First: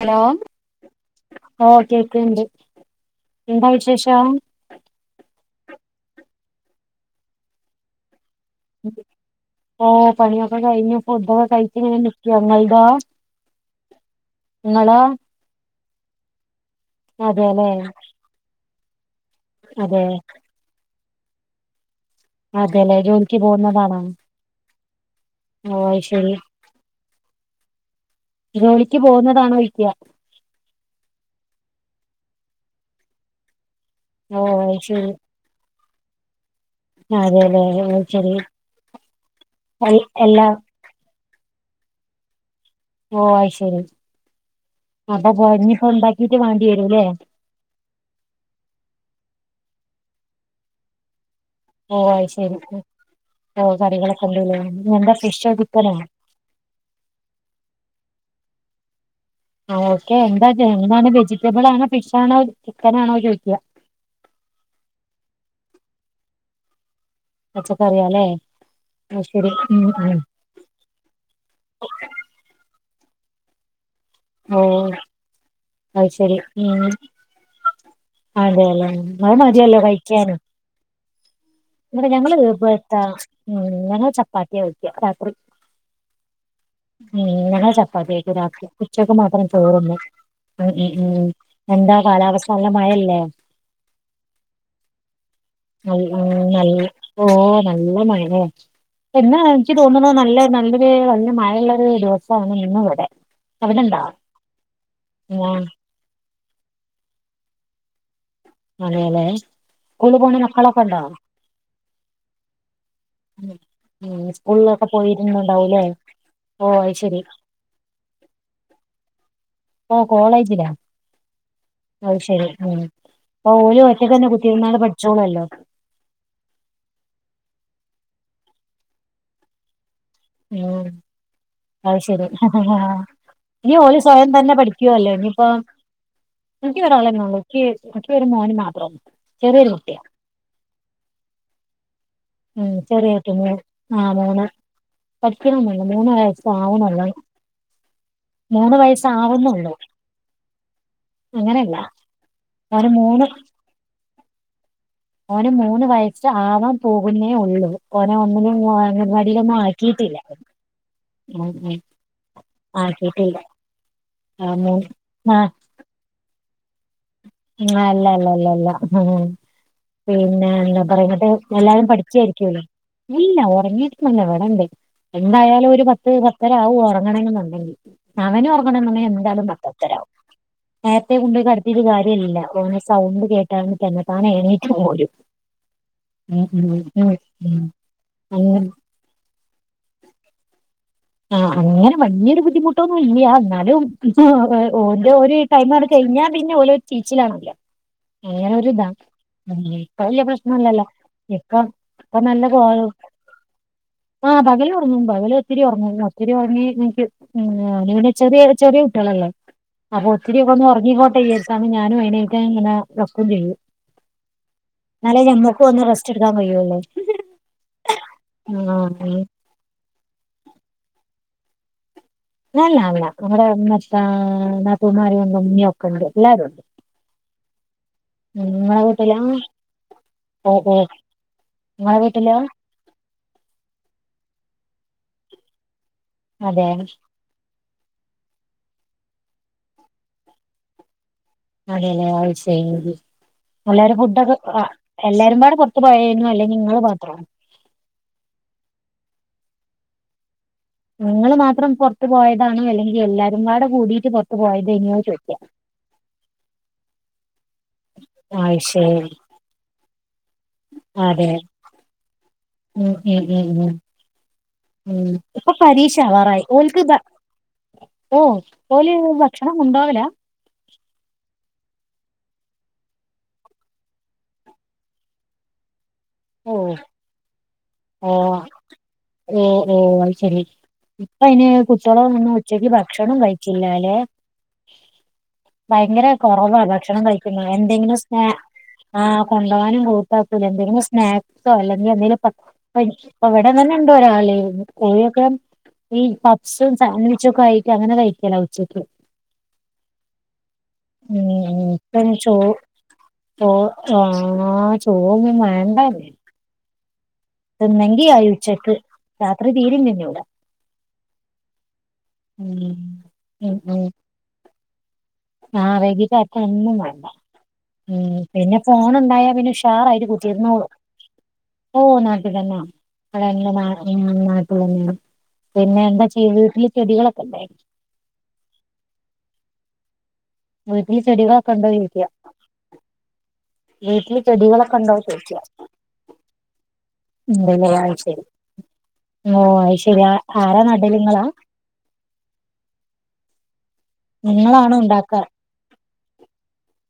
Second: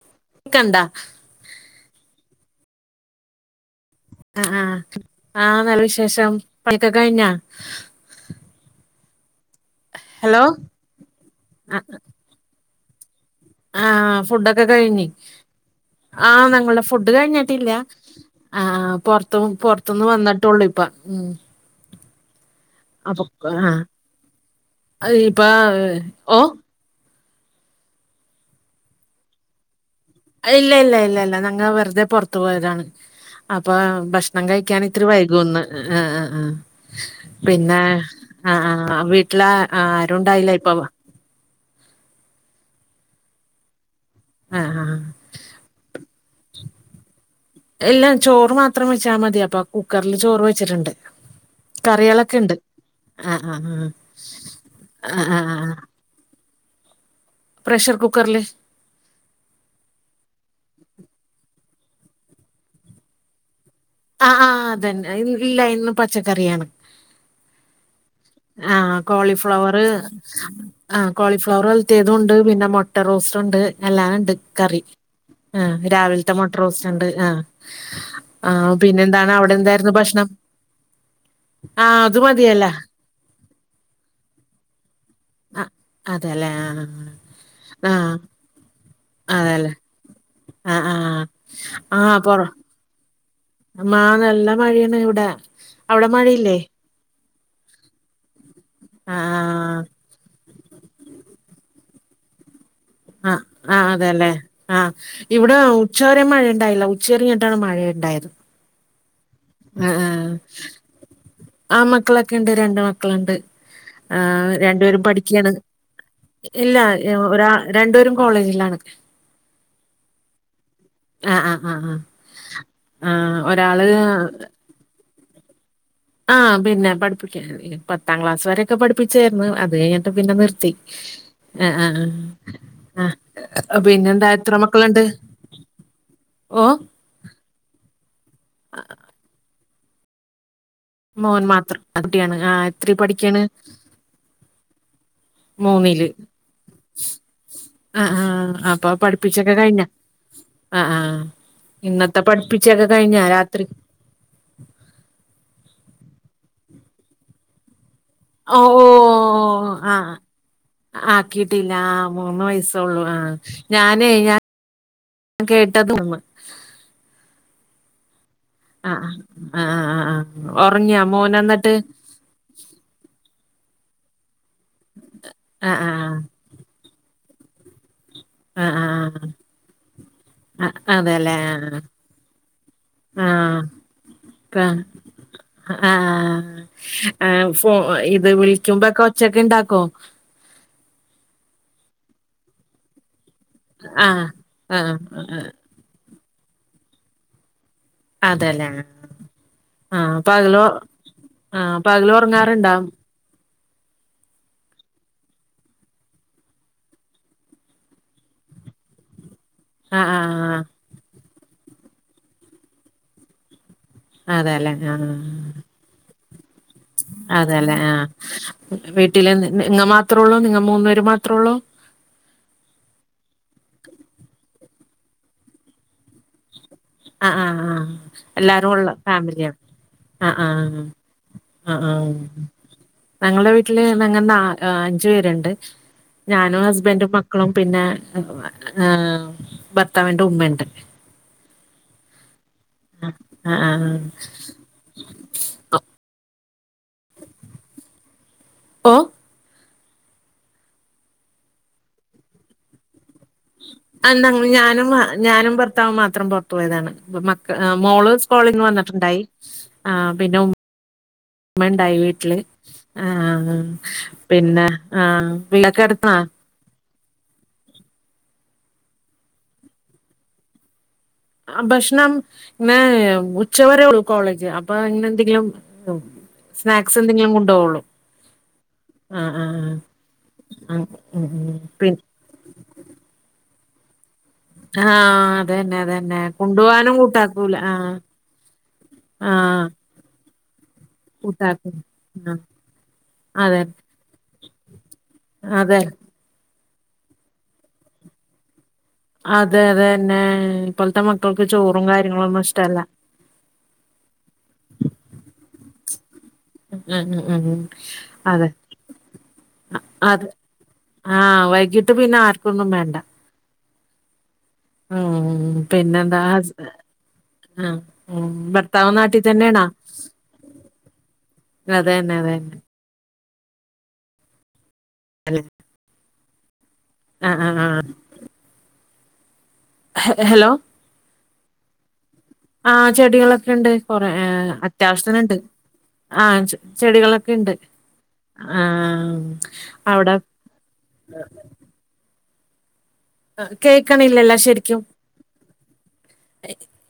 Hello ക്കണ്ടാ ഓ കേക്കണ്ട് എന്താ വിശേഷം ആ ആഹ് ആഹ നല്ല വിശേഷം പണിക്കൊക്കെ കഴിഞ്ഞാ ഓ പണി ഹലോ ഒക്കെ കഴിഞ്ഞു ഫുഡ്‌ ഒക്കെ കഴിച്ച് ഇങ്ങനെ നിക്കാ [unintelligible] ആഹ ഫുഡൊക്കെ കഴിഞ്ഞി ആ ഞങ്ങൾ ഫുഡ് അതെല്ലേ കഴിഞ്ഞിട്ടില്ല ആ അതെ പൊറത്തുന്നു വന്നിട്ടുള്ളൂ ഇപ്പ ഉം അതെല്ലെ അപ്പൊ ജോലിക്ക് ആ പോകുന്നതാണോ ഇപ്പ ഓ ശരി ഓ ജോലിക്ക് പോകുന്നതാണോ [unintelligible] ഇല്ല ഇല്ല ഇല്ല ഇല്ല ഞങ്ങ വെറുതെ പൊറത്തു പോയതാണ് ഇപ്പ ഭക്ഷണം ഓ അത് കഴിക്കാൻ ഇത്തിരി ശരി വൈകൂന്ന് അതെല്ലേ പിന്നെ അത് ശരി ആ വീട്ടില് എൽ എല്ലാ ആരുണ്ടായില്ലേ ഇപ്പൊ ഓ അ ശരി ആ ആ അപ്പൊ ഇനിപ്പോ ഉണ്ടാക്കിട്ട് വേണ്ടി വരുല്ലേ എല്ലാ ചോറ് മാത്രം വെച്ചാ മതി അപ്പൊ കുക്കറില് ചോറ് വെച്ചിട്ടുണ്ട് ഓ കറികളൊക്കെ ഉണ്ട് അയിശരി ആ ആ ഓ കറികളൊക്കെ ഇണ്ട്ലേ എന്താ ഫിഷ് ആ ചിക്കൻ ആ പ്രഷർ കുക്കറില് ആ ഓക്കെ എന്താ എന്താണ് വെജിറ്റബിളാണോ ഫിഷാണോ ചിക്കനാണോ ചോദിക്യാ ആ ആ് അതന്നെ ഇല്ല ഇന്ന് പച്ചക്കറിയാണ്. പച്ചക്കറിയാ ആ കോളിഫ്ലവർ ആ കോളിഫ്ലവർ ഉലത്തേതും ഉണ്ട് പിന്നെ മു- മുട്ട റോസ്റ്റ് ഉണ്ട് [unintelligible] ഓ കറി. ആഹ് അത് രാവിലത്തെ ശരി മൊട്ട റോസ് ഉം ഉണ്ട് ആ ആ അതെല്ലേ പിന്നെ എന്താണ് അത് അവിടെ മതിയല്ലോ എന്തായിരുന്നു ഭക്ഷണം? ആ ഇ അത് ഞങ്ങള് [unintelligible] മതിയല്ല ഞങ്ങള് ചപ്പാത്തിയാ വയ്ക്ക രാത്രി അതെല്ലേ ആ ഉം ഞങ്ങൾ ആ ചപ്പാത്തി കഴിക്കാ രാത്രി ഉച്ചക്കെ ആ, അതല്ലേ മാത്രേചോറുണ്ണു ആഹ് ഉ ഉം ഉം ആഹ് എന്താ ആഹ് പൊറ കാലാവസ്ഥല്ല മഴല്ലേ? മാ നല്ല മഴാണ് ഇവിടെ ഉ അവിടെ മഴയില്ലേ നല്ല ഓ നല്ല മഴ എന്നാ എനിക്ക് ആഹ് തോന്നണ നല്ല- നല്ലൊരു വലിയ മഴയുള്ള ഒരു ദിവസാണ് ഇന്ന് ഇവിടെ ആ ആ് അവിടെണ്ടോ അതെല്ലെ ആഹ് ഇവിടെ ആഹ് ഉച്ചവരേം മഴ ഇണ്ടായില്ല ഉച്ച ഇറങ്ങിട്ടാണ് മഴയ ഇണ്ടായത് അതെലെ സ്കുളി പോണ മക്കളൊക്കെയുണ്ടോ? ആ മക്കളൊക്കെണ്ട് രണ്ട് മക്കളുണ്ട് ഉം ആ സ്കൂളിലൊക്കെ രണ്ടുപേരും പഠിക്കയാണ്. പോയിരുന്നുണ്ടാവൂലേ ഓ ഇല്ല അത് ശരി ഒ രണ്ടുപേരും കോളേജിലാണ്. ഓ കോളേജിലാ! ആഹ് ആഹ് ആഹ് ആഹ് അത് ശരി ആഹ് അപ്പൊ ഓല ഒറ്റക്ക തന്നെ കുത്തിയിര്ന്നാല് പഠിച്ചോളല്ലോ ആഹ പിന്നെ പഠിപ്പിക്കാ പത്താം ക്ലാസ് വരൊക്കെ പഠിപ്പിച്ചായിരുന്നു. അത് കഴിഞ്ഞ- പിന്നെ നിർത്തി. ഉം ആഹ് അത് ആഹ് ശരി ആഹ് ഇനി ആഹ് ഓള് പിന്നെന്താ സ്വയം തന്നെ എത്ര മക്കളുണ്ട് പഠിക്കുവല്ലോ ഇനിയിപ്പ ഓ എനിിക്കക്ക് ഒരാളന്നള്ളൂ എി ഒരു മോന് മാത്രന്ന ചെറിയൊരു കുട്ടിയാ മോൻ മാത്രം കുട്ടിയാണ് ആ ഉം എത്രി ചെറിയ പഠിക്യാണ്? പഠിക്കണല്ല മൂന്നര വയസ്സ ആവുനള്ളു ആ ആഹ! അപ്പൊ പഠിപ്പിച്ചൊക്കെ കഴിഞ്ഞ ആ ആഹ! അങ്ങനെയല്ല ഇന്നത്തെ പഠിപ്പിച്ചൊക്കെ ഓന് കഴിഞ്ഞാ രാത്രി. അവന് മൂന്ന് വയസ് ആവാൻ പോകുന്നേ ഉള്ളൂ. പോഓനെ ഒന്നിനും ഓ ഓ അംഗനവാടിലൊന്നും ആഹ് ആക്കിയിട്ടില്ല. ഉം ആക്കിട്ടില്ല ഉം ആ മൂന്ന് വയസള്ളൂ ആ ആക്കിയിട്ടില്ല ഞാനേ ഞൻ ആ മൂ ആ കേട്ട- [unintelligible] ആ അല്ല അല്ല അല്ല. ല്ല ല്ല ആഹ് ആഹ് പിന്നെ ആഹ് എന്താ ഉറങ്ങിയാ പറയന്നിട്ട് മോന് എന്നിട്ട് എല്ലാവരും പഠിച്ചായിരിക്കല്ലോ ഇല്ല ഉറങ്ങിട്ട- നല്ല ഇവിടെണ്ട് എന്തായാലും ആഹ് ഒരു പത്ത് ആഹ് പത്തര ആവും ഉറങ്ങണെന്നുണ്ടെങ്കിൽ ആഹ് അവനോറങ്ങണം എന്താലും പത്തു പതരാവും ആഹ് ആഹ് അ നേരത്തെ അതെല്ലേ കൊണ്ടയി ആഹ് കടത്തിട്ട് കാര്യല്ല. ല്ല ഓനെ സൗണ്ട് കേട്ടാ ആഹ് തന്നെ താൻ എഴനീറ്റ് പോരും ഉം അഹ് ഉം ഉം ആഹ് ഉം ഫ ഇത് അങ്ങനെ വിളിക്കുമ്പോക്കെ കൊച്ചൊക്കെ ഇണ്ടാക്ക- കൊ ആഹ് അങ്ങനെ വല്യോരു ബുദ്ധിമുട്ടൊന്നും ഇല്ല. ആഹ് ആഹ് എന്നാലുംഓന്റെ ഒരു ആഹ് ടൈം അണ് കഴിഞ്ഞാ പിന്നെ ഓലൊരു ചീച്ചിലാണല്ലോ അതെല്ലേ വേറൊരിത ഉ ഇപ്പ ആഹ് വല്യ പകല് പ്രശ്നല്ലല്ലോ ഇപ്പ ആഹ് പകല് ഇപ്പ നല്ല പോ- ഒറങ്ങാറുണ്ടോ ആഹ് പകല ഉറങ്ങന്ന പകല ഒത്തിരി ഉറങ്ങു ഉ ഒത്തിരി ഉറങ്ങി ഉ നീറ്റു ചെറിയ ചെറിയ കുട്ടികളല്ലോ അപ്പൊ ആഹ് ഒത്തിരി ഒക്കെ ആഹ് ഒന്ന് ഉറങ്ങിക്കോട്ടെരിച്ചാ ഞാനും അയ്നെറ്റ് ഇങ്ങനെ ഒരക്കും ചെയ്യും അതെല്ലേ ആഹ് എന്നാലേ ഞമ്മക്കും [unintelligible] അതെല്ലെ ആഹ ആഹ് വീട്ടില് നിങ്ങ മാത്രേ ഉള്ളൂ നിങ്ങ മൂന്ന- മാത്രേ ഉള്ളൂ? അല്ല അല്ല അവിടെ ഇമ്മ ഇപ്പാ നാത്തൂൻമാര് രണ്ടും ഇമ്മിം ഒക്കണ്ടെ എല്ലാരുംണ്ട് ആ ആ ആ എല്ലാരും ഉള്ള വീട്ടിലാ ഫാമിലിയാണ് ആ ആ ഓ ഓ ആ ആ നിങ്ങളെ വീട്ടിലോ ഞങ്ങളുടെ വീട്ടില് ഞങ്ങൾ നാ ആ അഞ്ചു പേരുണ്ട് ഞാനും അതെ ഹസ്ബൻറും മക്കളും പിന്നെ ഭർത്താവിന്റെ ഉമ്മണ്ട് അതെല്ലെ അയ് ശരി ആഹ് എല്ലാരും ഫുഡ് ഒക്കെ എല്ലാരും പാടെ പുറത്ത് പോയി അല്ലെങ്കി നിങ്ങളെ മാത്രം ഓ നിങ്ങള്ൾ മാത്രം പുറത്ത് പോയതാണോ അല്ലെങ്കിൽ എല്ലാര പങ്ങാടെ കൂടിട്ട് ആ പൊറത്തു ഞങ്ങ ഞാനും പോയതെയ്ന്നിയേയനിചോയ്ക്കാ ഞാനും ഭർത്താവും മാത്രം പുറത്തു പോയതാണ് മക്ക മോള് സ്കോളന്ന് ശരി വന്നിട്ടുണ്ടായി ആ പിന്നെ ഉ ഉമ്മണ്ടായി വീട്ടില് ഉ ഉം ഉം ആഹ് ഉ പിന്നെ ഉ ആഹ് ഇപ്പൊ വീടൊക്കെ അടുത്താ പരീക്ഷാവാറായി ഓൽക്ക് ഇതാ ഓ ഓല് ഭക്ഷണം കെണ്ടോവലാ ആ ഭക്ഷണം ഇങ്ങനെ ഉച്ചവരെേ ഉള്ളു കോളേജ് അപ്പൊ ഇങ്ങനെ എന്തെങ്കിലും ഉ ഓ സ്നാക്സ് എന്തെങ്കിലും കൊണ്ടപോകള്ളൂ ഓ ഓ ഓ അയ് ശരി ഇപ്പ ഉം അതിന് ഉം പിൻ കുട്ടോള ഒന്ന് ഉച്ചക്ക് ഭക്ഷണം കഴിക്ക ഇല്ല ലെ ആഹ് അതന്നെ ഭയങ്കര അതന്നെ കുറവാ കൊണ്ടുപോവാനും ഭക്ഷണം കഴിക്കുന്നു കൂട്ടാക്കൂല ആഹ് എന്തെങ്കിലും സ് ആ കൊണ്ട് ആഹ് പോകാനും കൂട്ടാക്കൂലാ എന്തെങ്കിലും സ്നാക്സോ കൂട്ടാക്കൂ അല്ലെങ്കിൽ എന്തേലും പ ആഹ് ഇപ്പം ഇവിടെ അതെ തന്നെ ഉണ്ടോ ഒരാള് [unintelligible] അതെ ഈ പപ്സും സാൻഡ് വിച്ച് ഒക്കെ ആയിട്ട് അങ്ങനെ കഴിക്കലാ ഉച്ചക്ക് അതെ അതെ തന്നെ ഇപ്പോലത്തെ മക്കൾക്ക് ചോറും കാര്യങ്ങളൊന്നും ഇഷ്ടല്ല ആ ചോറെന്നും വേണ്ടെനെ ഉം ഉം ഉം ഉ അതെ ഉച്ചക്ക് രാത്രി തീരിം തിന്നൂല അത ആ വൈകിട്ട് പിന്നെ ആർക്കൊന്നും ഉം വേണ്ട ഉം ആ വൈകിട്ട് പിന്നെന്താ ഹസ് ആര്ക്കുംഒന്നും വേണ്ട ആഹ് ഉം പിന്നെ ഭർത്താവ് നാട്ടിൽ ഫോൺണ്ടായാ പിന്നെ തന്നെയാണോ ഉഷാറായിട്ട് കുത്തിരുന്നോളു ഓ അതന്നെ അതന്നെ നാട്ട്തന്നാ അവിടെ നാ ഞ നാട്ടിൽ തന്നെയാണ് അല്ലെ പിന്നെ എന്താ ചെയ്യ വീട്ടിൽ ചെടികളൊക്കെ ആ ആ ഉണ്ടായി ആ ഹെ- ഹലോ വീട്ടില് ചെടിവാക്കണ്ടോ ചേയിക്കാ ആ ചെടികളൊക്കെ ഉണ്ട് കൊറെ ചെടികളൊക്കെ ഉണ്ടോ ചോദിക്ക അത്യാവശ്യനുണ്ട് ആ ചെടികളൊക്കെ ഇണ്ട് ഓ അയ് ശരി ആരാ നടല് ഇങ്ങളാ കേൾക്കണില്ലല്ലോ നിങ്ങളാണോ ശരിക്കും ഉണ്ടാക്ക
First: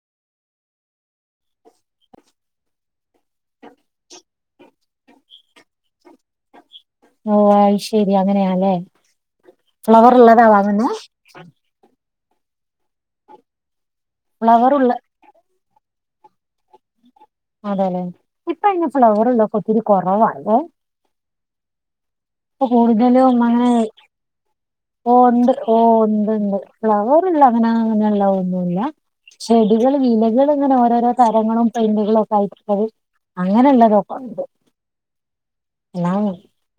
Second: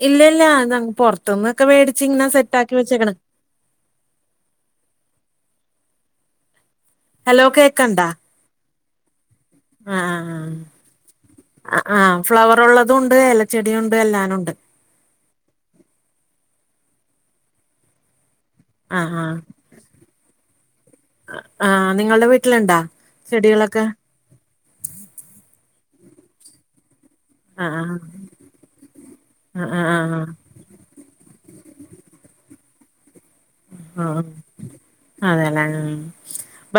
ഇല്ല ഇല്ല പുറത്തന്നൊക്കെ മേടിച്ച ഇങ്ങനെ സെറ്റ് ആക്കി വെച്ചേക്കണം ഓ ഹലോ അയ് കേക്കണ്ടാ ശരി അങ്ങനെയല്ലേ ആ ഫ്ലവർ ഉള്ളാതാ വങ്ങുന്നെ ഫ്ലവർള്ളതും ഉണ്ട് ഏലച്ചെടിയ ഉണ്ട് എല്ലാനുണ്ട് ഫ്ലവർ ഉള്ള അതെ അല്ലെ ഇപ്പ ഇപ്പം ആ ആ ഫ്ലവർള്ളക്കെ ഒത്തിരി കുറവാ ല്ലേ ആ നിങ്ങളുടെ ഇപ്പം വീട്ടിലുണ്ടാ കൂടുതലും അങ്ങനെ ചെടികളൊക്കെ ഓണ്ട് ഓ ഉണ്ട്ണ്ട് ഫ്ലവർ ആ അങ്ങനെ ആ അങ്ങനെ ഉള്ള ഒന്നുമല്ല ആ ആ ചെടികൾ ആ വിലകൾ ഇങ്ങനെ ഓരോരോ തരങ്ങളും പെയ്ന്റ്കളും ഒക്കെ ആയിട്ട് ഉള്ളത് ആ ആ അങ്ങനെുള്ളതൊക്കെണ്ട് അതെല്ലേ ഉം എന്ന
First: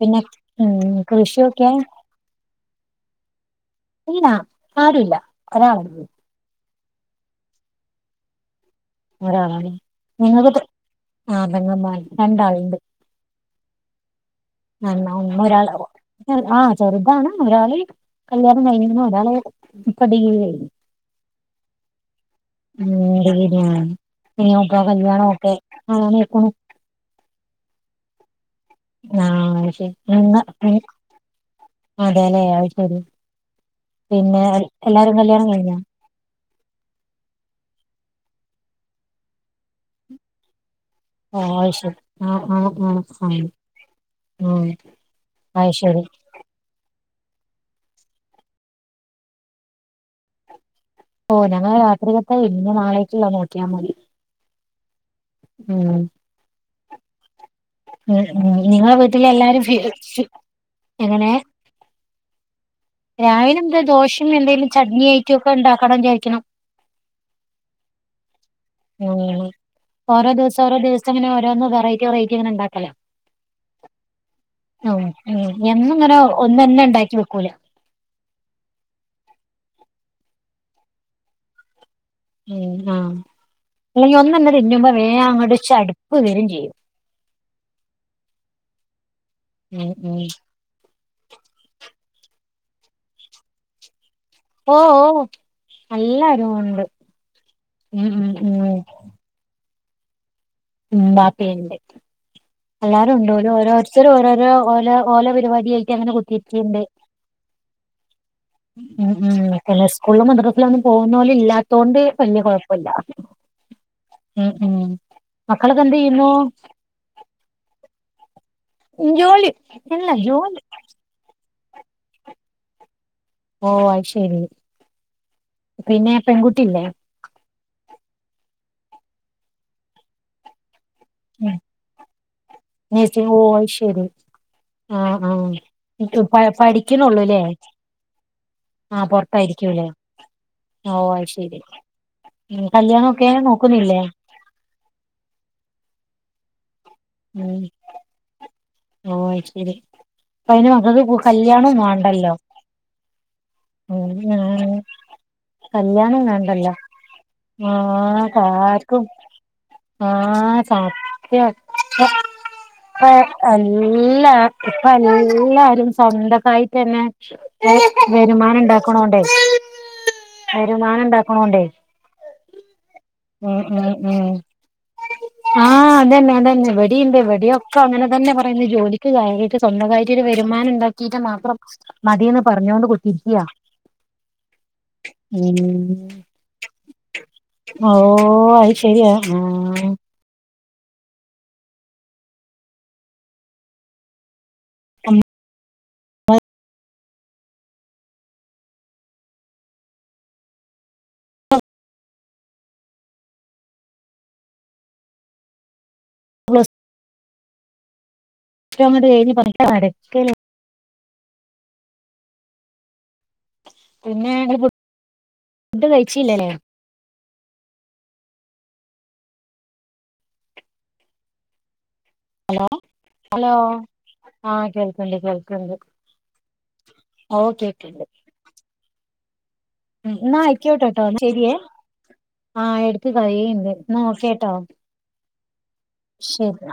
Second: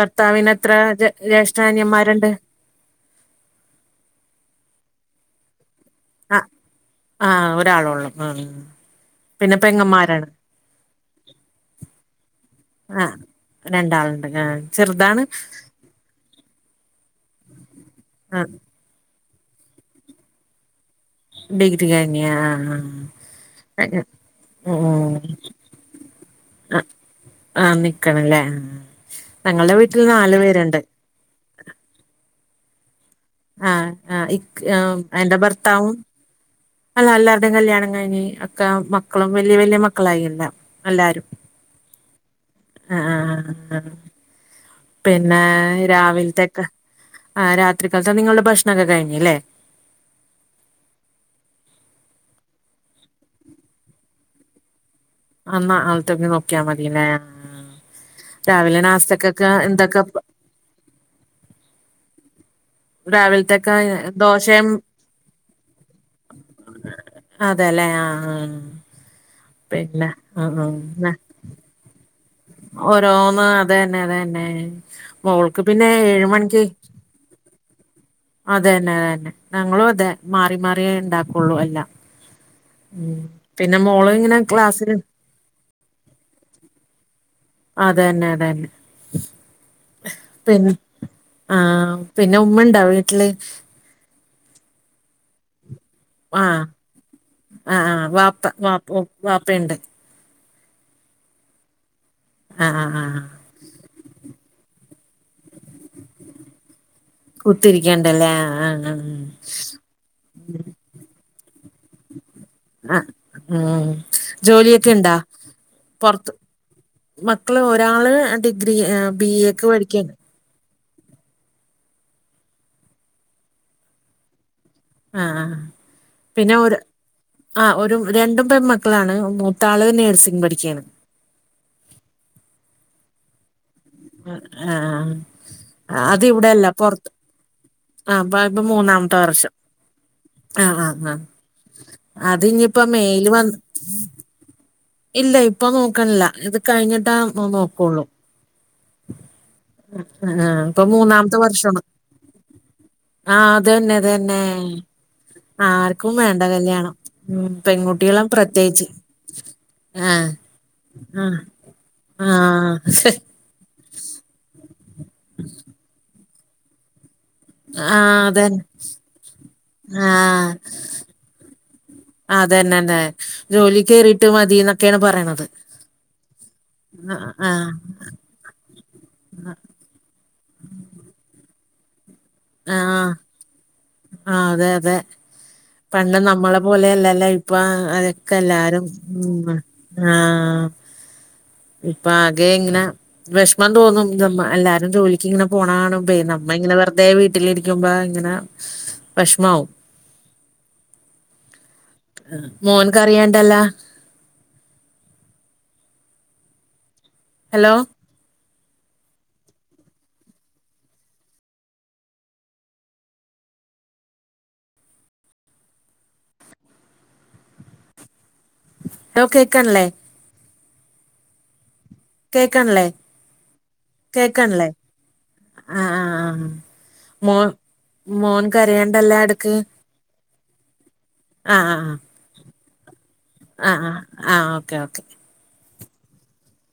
പിന്നെ എത്ര ഉം കൃഷിയൊക്കെ ജേഷ്ഠാഅനിയൻമാരുണ്ട് ഇല്ല ആരും ഇല്ല ഒരാള് ഒള്ളൂ ആ ആ ഒരാള് ഒള്ളൂ ഉ ഒരാളാണ് നിങ്ങളടുത്ത് ആഹ് പെങ്ങമ്മാര് രണ്ടാള്ണ്ട്. ആ രണ്ടാളുണ്ട് ആ ന ന്ന ഒ ചെറുതാണ് ഒരാൾ ആ ചെറുതാണ് ഒരാള് ആ കല്യാണം കഴിഞ്ഞ ന്ന് ഒരാള് ഇപ്പ ഡിഗ്രി കഴിഞ്ഞ് ഡിഗ്രി കഴിഞ്ഞ് ആ ആഹ് അ ഇനി നോക്കാ കല്യാണം ഒക്കെ ആ നോക്കണം. ആഹ് നിക്കണല്ലേ ആ ഞങ്ങളുടെ വീട്ടിൽ ശരി നാലു പേരുണ്ട് [unintelligible] അതെല്ലേ ആ ശരി ആഹ് ആ പിന്നെ ഇക് എല്ലാരും എന്റെ കല്യാണം കഴിഞ്ഞോ ഭർത്താവും അല്ല എല്ലാവരുടെയും കല്യാണം കഴിഞ്ഞ് ഒക്ക മക്കളും വല്യ വല്യ മക്കളായി എല്ലാം. ആഹ് ശരി ആ ആ ആ ആ ആഹ് ആഹ് ഉം പിന്നെ അത് ശരി രാവിലെത്തെക്ക് ആ രാത്രി കാലത്തെ നിങ്ങളുടെ ഭക്ഷണം ഒക്കെ കഴിഞ്ഞ് ഇല്ലേ ഓഹ് ഞങ്ങടെ രാത്രിലത്തെ കഴിഞ്ഞു ഇനി നാളേക്കുള്ള നോക്കിയാൽ മതി. അന്നാ ഉം നാളത്തേക്കി നോക്കിയാ മതില്ലേ. ഉം ഉ രാവിലെ നിങ്ങളെ വീട്ടിൽ നാസ്തക്കൊക്കെ എല്ലാരും എന്തൊക്കെ [inaudible] എങ്ങനെ രാവിലെ രാവിലത്തൊക്കെ എന്താ ദോശേം ദോശയും എന്തെലും ചട്നി ഐറ്റം ഒക്കെ ഉണ്ടാക്കണം വിചാരിക്കണം. അതെല്ലേ ആ ആ ങാ പിന്നെ ഓരോ ആ ദിവസം ഓരോ ദിവസം ആ അങ്ങനെ ഓരോന്ന് വെറൈറ്റി വെറൈ റ്റി ങ്ങനെ ണ്ടാക്കല ഓരോന്ന് അതന്നെ അതന്നെ അ ഉ മോൾക്ക് പിന്നെ എന്നും ഇങ്ങനെ ഒന്ന് തന്നെ ഉണ്ടാക്കി വെക്കൂലേ. അത് തന്നെ അതന്നെ ഞങ്ങളും അതെ മാറി മാറിയേ ഉണ്ടാക്കുള്ളൂ എല്ലാം. ഉം ആഹ് പിന്നെ മോള് അല്ലെങ്കി ഇങ്ങനെ ഒന്നന്നെ തിന്നുമ്പോ ക്ലാസ്സില് വേഗം അങ്ങോട് ശടുപ്പ് വരും ചെയ്യും. അതന്നെ അതന്നെ ഉം ഉം പിന് ആ പിന്നെ ഉമ്മണ്ടാ വീട്ടില് ഓഹ് ഓഹ് എല്ലാരും ആഹ് ഉണ്ട് ആഹ് ആഹ് ഉം ഉം വാപ്പ ഉം വാപ്പ വാപ്പയുണ്ട് ഉം ബാപ്പിയിണ്ട് ആഹ് ആഹ് എല്ലാരും ആഹ് ഉണ്ടേ ഓരോര് ത്തർ ഓരോരോ ഓല ഓല പരിപാടിയിലായിട്ട് അങ്ങനെ കുത്തിയിരിക്കയുണ്ട്. കുത്തിരിക്കണ്ടല്ലേ ആഹ് മ് ആഹ് മ് സ്കൂളിലും മദ്രസിലും ഒന്നും പോകുന്നോള് ഇല്ല. അതോണ്ടയ് വല്യ കൊഴപ്പില്ല ആഹ് ഉം ഉം ജോലിയൊക്കെ ഇണ്ടാ മക്കളക്കെ എന്ത് ചെയ്യുന്നു. പൊറത്ത് മക്കള് ഒരാള് ഡിഗ്രി ബി ജോലി എക്ക് അല്ല പഠിക്കാണ്. ജോലി ഓ അത് ശരി ആഹ് പിന്നെ പെൺകുട്ടില്ലേ ആ ഒരു രണ്ടും പെൺമക്കളാണ് മൂത്ത ആള് നഴ്സിംഗ് പഠിക്കുകയാണ്. നെയ്‌സിങ്ഓ ഉം ഉം ആ ആഹ് ആ ഇത്പോ അത് പോ ഇവിടെയല്ല പൊറത്ത് പഠിക്കുന്നുള്ളൂല്ലേ. ആഹ് ഇപ്പ ആ മൂന്നാമത്തെ വർഷം പൊറത്തായിരിക്കൂല്ലേ ആഹ് ഓ ആഹ് ആഹ് ശരി അത് ഇനിയിപ്പോ കല്യാണം മെയിൽ ഒക്കെ വന്ന് നോക്കുന്നില്ലേ. ഇല്ല ഇപ്പൊ നോക്കണില്ല ഇത് കഴിഞ്ഞിട്ടാ പ്പോ ഉം ന്നോക്കുള്ളൂ. ഓ ശരി പ്പോ അയ്ന് ഇപ്പൊ മക്കക്ക് മൂന്നാമത്തെ കല്യാണം വർഷമാണ് വാണ്ടല്ലോ. ആ അത് തന്നെ ഉം അത് തന്നെ അങ്ങനെണ് ആർക്കും കല്യാണം വേണ്ട വേണ്ടല്ലോ കല്യാണം ഉം പെൺകുട്ടികളും ആ പ്രത്യേകിച്ച് ആർക്കും ആ ആ സത്യം [inaudible] ആ എല്ലാ ഇപ്പ എല്ലാരും സ്വന്തക്കായി തന്നെ ആ വേ അതന്നെ ആ വരുമാനം ഉണ്ടാക്കണോണ്ടേ അതന്നെ ന്നെ ഉം ജോലി ഉം ഉം കയറിട്ട് മതി എന്നൊക്കെയാണ് പറയണത്. ആഹ് അതന്നെ അതന്നെ ഇവടെയുണ്ട് ആ ആ ഇവടെയൊക്കെ അങ്ങനെ തന്നെ പറയുന്ന ജോലിക്ക് കേറീട്ട് സ്വന്തം കാര്യയി വരുമാനം ഉണ്ടാക്കിട്ട് മാത്രം മതിയന്ന് പറഞ്ഞൊണ്ട് കുത്തിരിക്കയാ ആ അതെ അതെ പണ്ട് നമ്മളെ പോലെയല്ലല്ല ഇപ്പാ ഓ ആ അതൊക്കെ അത് എല്ലാരും ശരിയാ ഉ ആഹ് ആ ഇപ്പംആകെ ഇങ്ങനെ വിഷമം തോന്നുന്ന മ്മ എല്ലാരും ജോലിക്ക് ഇങ്ങനെ പോണ കാണുമ്പേ നമ്മ ഇങ്ങെ വെറുതെ വീട്ടിലിരിക്ക്ണ് കാണുമ്പ ഇങ്ങനെ വിഷമാവും. മോനക്കറിയാണ്ടല്ല. മ്യുസ് ഹലോ [unintelligible] എഴുതി പതുകെ നടക്കല് പിന്നെ ങ്ങൾ ഫുഡ് കഴിച്ചില്ലയ്നോ? ആ കേക്കണല്ലേ? ഹലോ കേൾക്കണില്ലേ? ഹലോ കേൾക്കണില്ലേ? ആഹ് കേൾക്കണ്ട് കേൾക്കണ്ട് ആ ആ ആ മോ ഓ കേൾക്കണ്ട് മോൻ കരയേണ്ടല്ലാം അടുത്ത് ന്ന ആയികോട്ടേകോട്ടോ ശെരിയെ ആഹ് ആഹ് ആഎ മഴയുണ്ട്. ആഹ് എന്ന ആഹ് ഓകെ കേട്ടോ. ആഹ് ഓക്കെ ഓക്കെ ശരി.